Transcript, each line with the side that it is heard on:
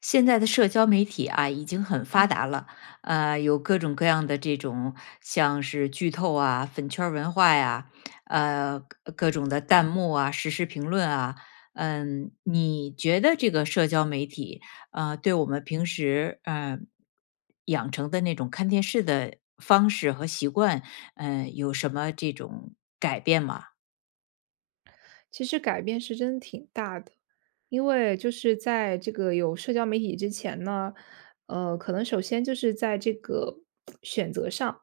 left: 现在的社交媒体啊，已经很发达了，有各种各样的这种像是剧透啊、粉圈儿文化呀、呃，各种的弹幕啊、实时评论啊，嗯，你觉得这个社交媒体啊，对我们平时养成的那种看电视的方式和习惯，有什么这种改变吗？
right: 其实改变是真的挺大的，因为就是在这个有社交媒体之前呢，可能首先就是在这个选择上，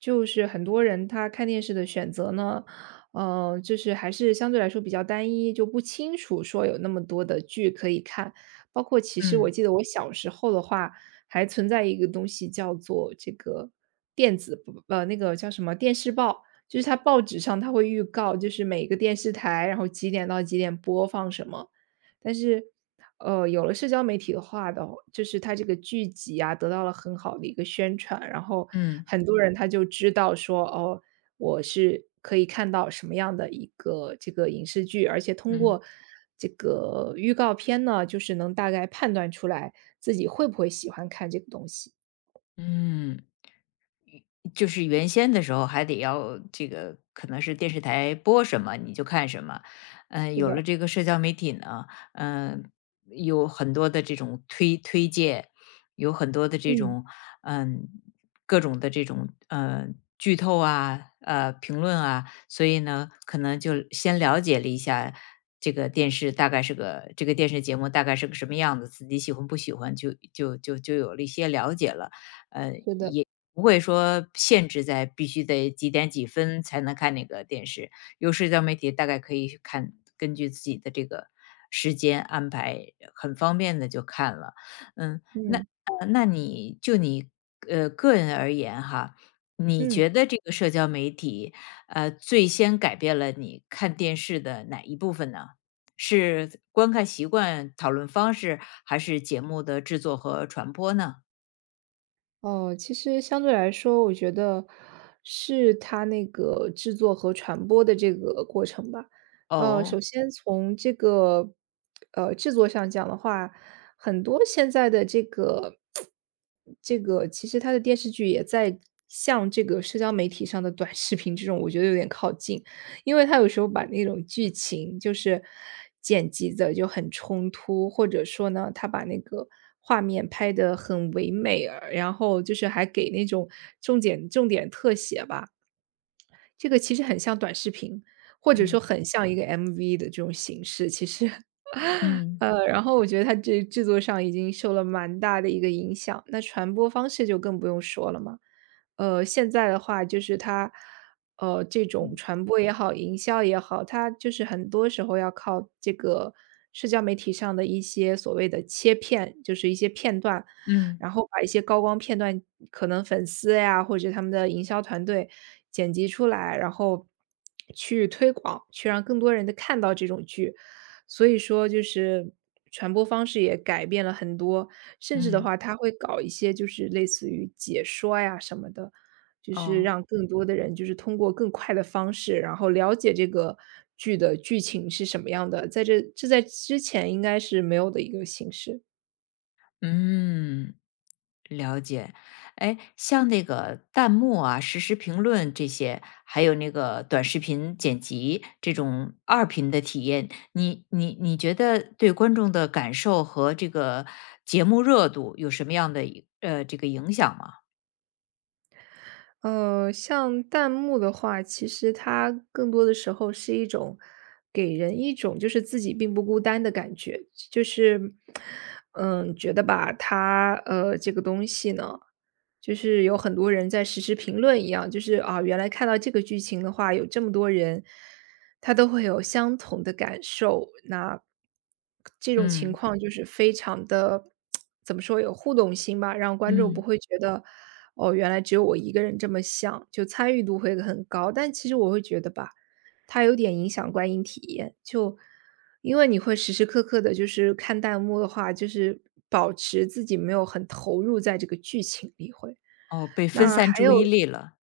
right: 就是很多人他看电视的选择呢，就是还是相对来说比较单一，就不清楚说有那么多的剧可以看。包括其实我
left: 嗯
right: 记得我小时候的话，还存在一个东西叫做这个电子那个叫什么电视报，就是它报纸上它会预告，就是每个电视台，然后几点到几点播放什么。但是，有了社交媒体的话的就是它这个剧集啊，得到了很好的一个宣传，然后
left: 嗯
right: 很多人他就知道说，哦，我是可以看到什么样的一个这个影视剧，而且通
left: 嗯
right: 过这个预告片呢，就是能大概判断出来自己会不会喜欢看这个东西。
left: 嗯。就是原先的时候还得要这个可能是电视台播什么你就看什么，嗯，
right: 是
left: 有了
right: 的，
left: 这个社交媒体呢，嗯，有很多的这种推荐，有很多的这
right: 嗯，
left: 种嗯，各种的这种剧透啊，呃评论啊，所以呢，可能就先了解了一下这个电视大概是个这个电视节目大概是个什么样子，自己喜欢不喜欢，就有了一些了解了。呃，
right: 是的，
left: 也不会说限制在必须得几点几分才能看那个电视，有社交媒体大概可以看，根据自己的这个时间安排，很方便的就看了。嗯，
right: 嗯，
left: 呃那你就你，呃，个人而言哈，你
right: 嗯。
left: 觉得这个社交媒体，呃，最先改变了你看电视的哪一部分呢？是观看习惯、讨论方式，还是节目的制作和传播呢？
right: 哦，其实相对来说，我觉得是它那个制作和传播的这个过程吧。
left: 哦，
right: 首先从这个制作上讲的话，很多现在的这个 这个，其实它的电视剧也在向这个社交媒体上的短视频这种，我觉得有点靠近。因为他有时候把那种剧情就是剪辑的就很冲突，或者说呢，他把那个画面拍得很唯美，然后就是还给那种重点特写吧。这个其实很像短视频，或者说
left: 嗯。
right: 很像一个 MV 的这种形式，其实。
left: 嗯。
right: 然后我觉得它这制作上已经受了蛮大的一个影响，那传播方式就更不用说了嘛。现在的话就是它，这种传播也好，营销也好，它就是很多时候要靠这个社交媒体上的一些所谓的切片，就是一些片段，
left: 嗯
right: 然后把一些高光片段，可能粉丝呀，或者他们的营销团队剪辑出来，然后去推广，去让更多人的看到这种剧。所以说就是传播方式也改变了很多，甚至的
left: 嗯，
right: 话，他会搞一些就是类似于解说呀什么的，就是
left: 哦，
right: 让更多的人就是通过更快的方式，然后了解这个剧的剧情是什么样的，在这在之前应该是没有的一个形式。
left: 嗯，了解。哎，像那个弹幕啊、实时评论这些，还有那个短视频剪辑这种二频的体验，你觉得对观众的感受和这个节目热度有什么样的这个影响吗？
right: 像弹幕的话，其实它更多的时候是一种给人一种就是自己并不孤单的感觉，就是觉得吧，它这个东西呢，就是有很多人在实时评论一样，就是啊，原来看到这个剧情的话，有这么多人，他都会有相同的感受，那。这种情
left: 嗯
right: 况就是非常的怎么说，有互动性吧，让观众不
left: 嗯，
right: 会觉得，哦，原来只有我一个人这么想，就参与度会很高。但其实我会觉得吧，它有点影响观影体验，就因为你会时时刻刻的就是看弹幕的话，就是保持自己没有很投入在这个剧情里会。嗯。
left: 哦，被分
right: 那
left: 散
right: 还
left: 注
right: 有
left: 意力了。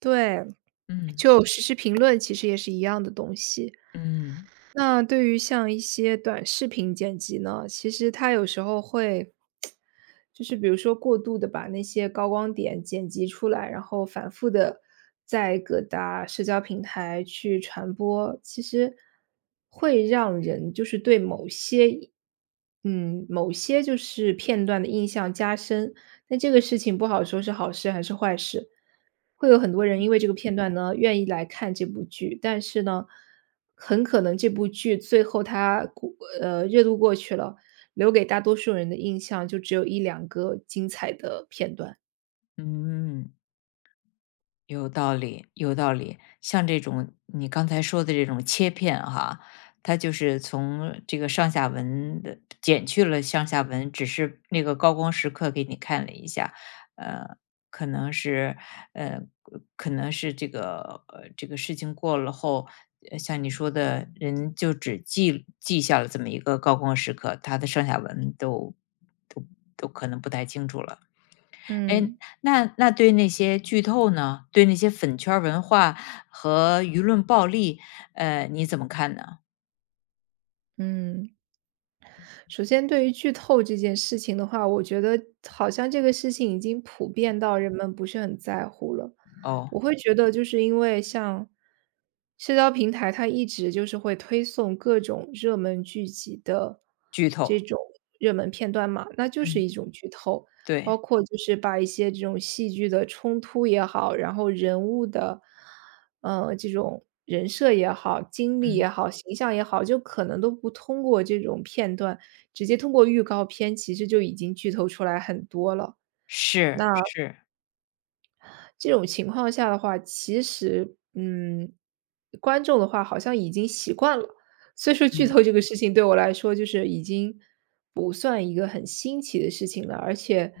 right: 对，
left: 嗯
right: 就实时评论其实也是一样的东西。
left: 嗯
right: 那对于像一些短视频剪辑呢，其实它有时候会，就是比如说过度的把那些高光点剪辑出来，然后反复的在各大社交平台去传播，其实会让人就是对某些，某些就是片段的印象加深，但这个事情不好说是好事还是坏事，会有很多人因为这个片段呢，愿意来看这部剧，但是呢，很可能这部剧最后它过热度过去了，留给大多数人的印象就只有一两个精彩的片段。
left: 嗯。有道理，有道理。像这种你刚才说的这种切片哈，它就是从这个上下文的减去了上下文，只是那个高光时刻给你看了一下，呃，可能是呃，可能是这个这个事情过了后，呃像你说的人就只记下了这么一个高光时刻，他的上下文都都可能不太清楚了。哎，
right: 嗯，
left: 那对那些剧透呢？对那些粉圈儿文化和舆论暴力，呃，你怎么看呢？
right: 嗯。首先对于剧透这件事情的话，我觉得好像这个事情已经普遍到人们不是很在乎了。
left: 哦，
right: 我会觉得就是因为像社交平台，它一直就是会推送各种热门剧集的
left: 剧透，
right: 这种热门片段嘛，那就是
left: 嗯，
right: 一种剧透。包
left: 对，
right: 括就是把一些这种戏剧的冲突也好，然后人物的，这种人设也好、经历
left: 嗯，
right: 也好、形象也好，就可能都不通过这种片段。直接通过预告片其实就已经剧透出来很多了。那
left: 是是，
right: 这种情况下的话，其实，观众的话好像已经习惯了，所以说剧
left: 嗯，
right: 透这个事情对我来说就是已经不算一个很新奇的事情了，而且，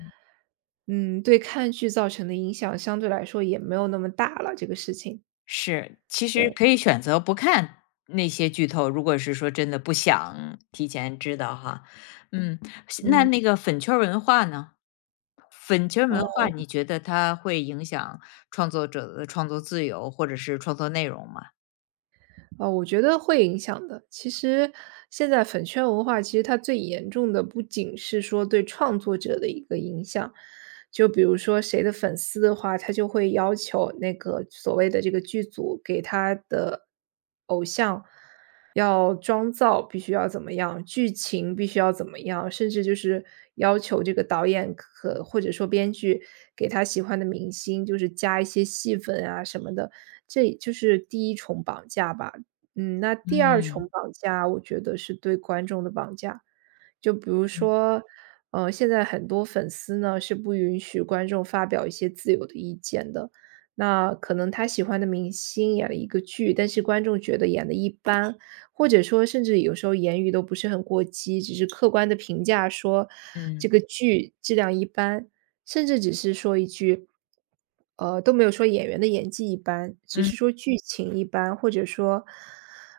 right: 对看剧造成的影响相对来说也没有那么大了，这个事情。
left: 是，其实
right: 对，
left: 可以选择不看那些剧透，如果是说真的不想提前知道哈。嗯，是那
right: 嗯，
left: 那个粉圈儿文化呢？粉圈儿文
right: 哦。
left: 化你觉得它会影响创作者的创作自由，或者是创作内容吗？
right: 我觉得会影响的。其实现在粉圈文化，其实它最严重的不仅是说对创作者的一个影响，就比如说谁的粉丝的话，他就会要求那个所谓的这个剧组给他的偶像要妆造必须要怎么样，剧情必须要怎么样，甚至就是要求这个导演可或者说编剧给他喜欢的明星，就是加一些戏份啊什么的。这就是第一重绑架吧。嗯，那第二重绑架，我觉得是对观众的绑架。就比如
left: 嗯
right: 说，现在很多粉丝呢，是不允许观众发表一些自由的意见的。那可能他喜欢的明星演了一个剧，但是观众觉得演的一般，或者说甚至有时候言语都不是很过激，只是客观的评价说这
left: 嗯
right: 个剧质量一般。甚至只是说一句，都没有说演员的演技一般，只
left: 嗯。
right: 是说剧情一般，或者说，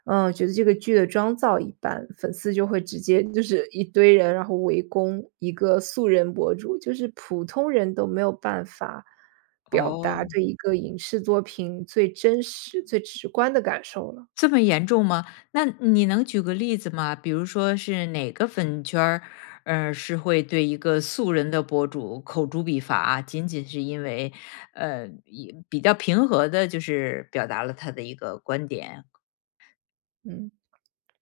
right: 觉得这个剧的妆造一般，粉丝就会直接就是一堆人，然后围攻一个素人博主，就是普通人都没有办法表达
left: 哦，
right: 对一个影视作品最真实、最直观的感受了，
left: 这么严重吗？那你能举个例子吗？比如说是哪个粉圈儿，呃，是会对一个素人的博主口诛笔伐啊，仅仅是因为，呃，也比较平和的，就是表达了他的一个观点。
right: 嗯。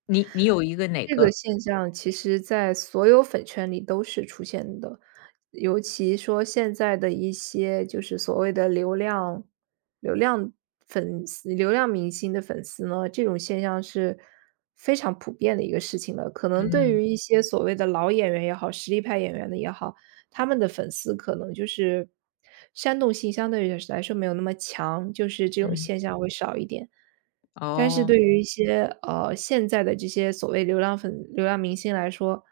left: 你你有一个哪
right: 这个
left: 个
right: 现象其实在所有粉圈里都是出现的，尤其说现在的一些就是所谓的流量粉丝流量明星的粉丝呢，这种现象是非常普遍的一个事情了。可能对
left: 嗯，
right: 于一些所谓的老演员也好，实力派演员的也好，他们的粉丝可能就是煽动性相对于来说没有那么强，就是这种
left: 嗯，
right: 现象会少一点。但是
left: 哦，
right: 对于一些现在的这些所谓流量粉、流量明星来说，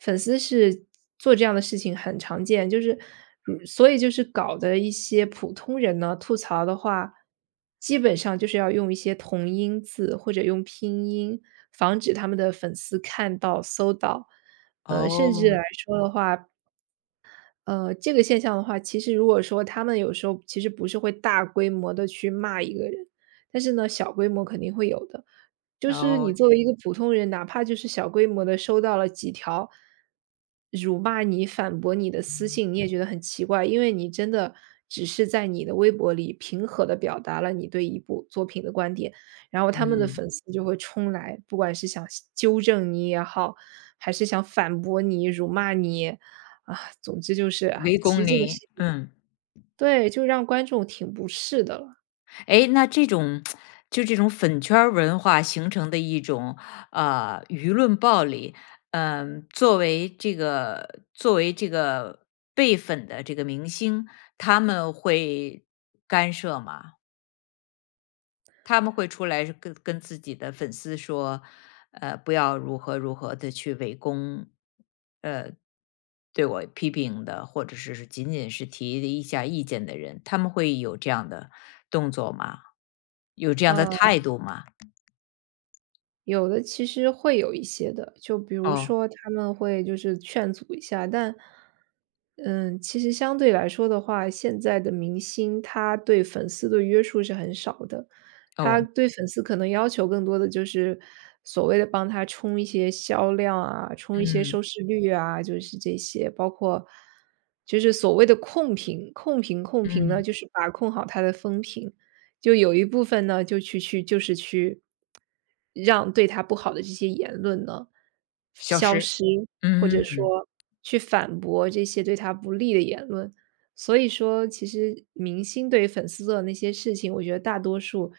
right: 粉丝是做这样的事情很常见，就是如所以就是搞的一些普通人呢吐槽的话，基本上就是要用一些同音字或者用拼音，防止他们的粉丝看到、搜到。甚至
left: 哦，
right: 来说的话，这个现象的话，其实如果说他们有时候其实不是会大规模的去骂一个人，但是呢，小规模肯定会有的。就是你
left: 哦，
right: 作为一个普通人，哪怕就是小规模的收到了几条辱骂你、反驳你的私信，你也觉得很奇怪，因为你真的只是在你的微博里平和的表达了你对一部作品的观点，然后他们的
left: 嗯，
right: 粉丝就会冲来，不管是想纠正你也好，还是想反驳你、辱骂你，啊，总之就是，哎，
left: 围
right: 其实
left: 攻
right: 这个事
left: 你，
right: 情
left: 嗯。
right: 对，就让观众挺不适的了，
left: 哎，那这种就这种粉圈儿文化形成的一种，呃，舆论暴力，嗯，作为这个被粉的这个明星，他们会干涉吗？他们会出来是跟自己的粉丝说，呃，不要如何如何的去围攻，呃，对我批评的，或者是仅仅是提一下意见的人，他们会有这样的动作吗？有这样的
right: 啊。
left: 态度吗？
right: 有的其实会有一些的，就比如
left: 哦，
right: 说他们会就是劝阻一下，但，嗯，其实相对来说的话，现在的明星他对粉丝的约束是很少的，他
left: 哦，
right: 对粉丝可能要求更多的就是所谓的帮他冲一些销量啊，冲一些
left: 嗯，
right: 收视率啊，就是这些，包括就是所谓的控评，控评呢，
left: 嗯，
right: 就是把控好他的风评。就有一部分呢，就去就是去让对他不好的这些言论呢，
left: 消
right: 消
left: 失，
right: 失，或
left: 嗯，
right: 者说去反驳这些对他不利的言论。所以说，其实明星对于粉丝做的那些事情，我觉得大多数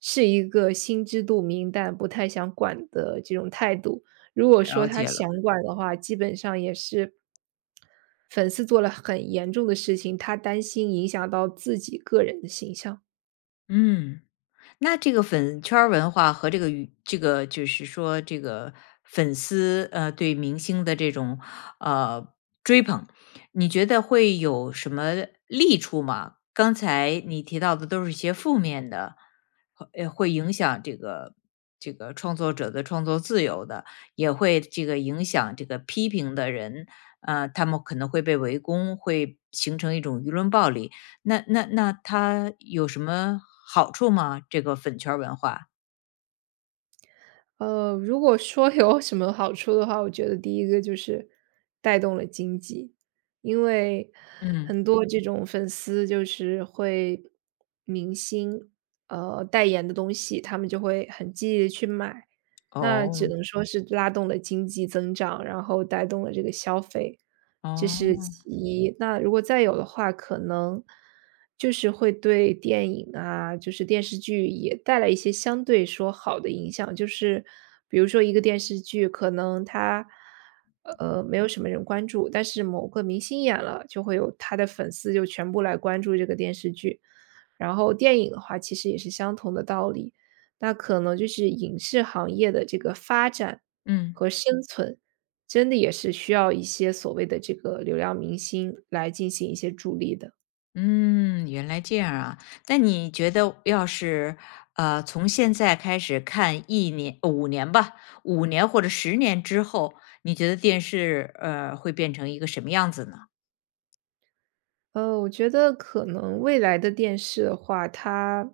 right: 是一个心知肚明，但不太想管的这种态度。如果说
left: 了
right: 他
left: 解
right: 想
left: 了，
right: 管的话，基本上也是粉丝做了很严重的事情，他担心影响到自己个人的形象。
left: 嗯。那这个粉圈儿文化和这个这个就是说这个粉丝，呃，对明星的这种，呃，追捧，你觉得会有什么利处吗？刚才你提到的都是一些负面的，呃，会影响这个创作者的创作自由的，也会这个影响这个批评的人，呃，他们可能会被围攻，会形成一种舆论暴力。那它有什么好处吗？这个粉圈儿文化？
right: 如果说有什么好处的话，我觉得第一个就是带动了经济，因为
left: 嗯。
right: 很多这种粉丝就是会明星，代言的东西，他们就会很积极的去买，那只
left: 哦，
right: 能说是拉动了经济增长，然后带动了这个消费。这是
left: 哦，
right: 其一。那如果再有的话，可能就是会对电影啊，就是电视剧也带来一些相对说好的影响。就是比如说一个电视剧，可能它没有什么人关注，但是某个明星演了，就会有他的粉丝就全部来关注这个电视剧。然后电影的话，其实也是相同的道理。那可能就是影视行业的这个发展
left: 嗯。
right: 和生存真的也是需要一些所谓的这个流量明星来进行一些助力的。
left: 嗯，原来这样啊。那你觉得要是，呃，从现在开始看一年呃五年吧五年或者十年之后，你觉得电视，呃，会变成一个什么样子呢？
right: 我觉得可能未来的电视的话，它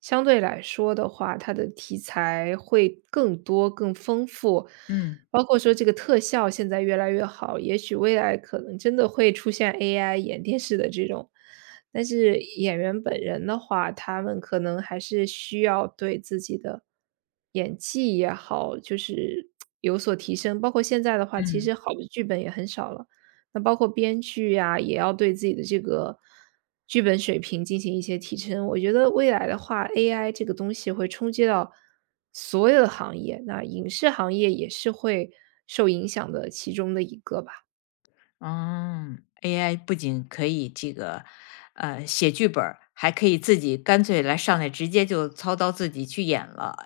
right: 相对来说的话，它的题材会更多、更丰富，
left: 嗯，
right: 包括说这个特效现在越来越好，也许未来可能真的会出现 AI 演电视的这种。但是演员本人的话，他们可能还是需要对自己的演技也好，就是有所提升。包括现在的话，其
left: 嗯。
right: 实好的剧本也很少了。那包括编剧呀，也要对自己的这个剧本水平进行一些提升。我觉得未来的话，AI 这个东西会冲击到所有的行业，那影视行业也是会受影响的其中的一个吧。
left: 嗯，AI 不仅可以这个，呃，写剧本儿还可以自己干脆来上来直接就操刀自己去演了。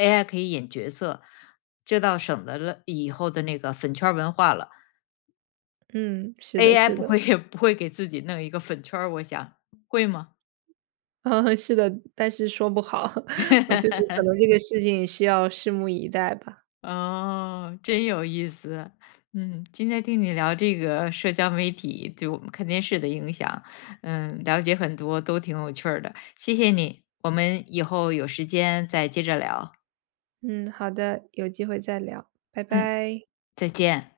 left: AI 可以演角色，这倒省得了以后的那个粉圈儿文化了。
right: 嗯，是的
left: AI
right: 是
left: 不
right: 的，
left: 会 也不会给自己弄一个粉圈儿我想会吗？
right: 嗯，是的，但是说不好，我就是 可能这个事情需要拭目以待吧。
left: 哦，真有意思。嗯，今天听你聊这个社交媒体对我们看电视的影响，嗯，了解很多，都挺有趣儿的。谢谢你，我们以后有时间再接着聊。
right: 嗯，好的，有机会再聊，拜
left: 嗯，
right: 拜。
left: 再见。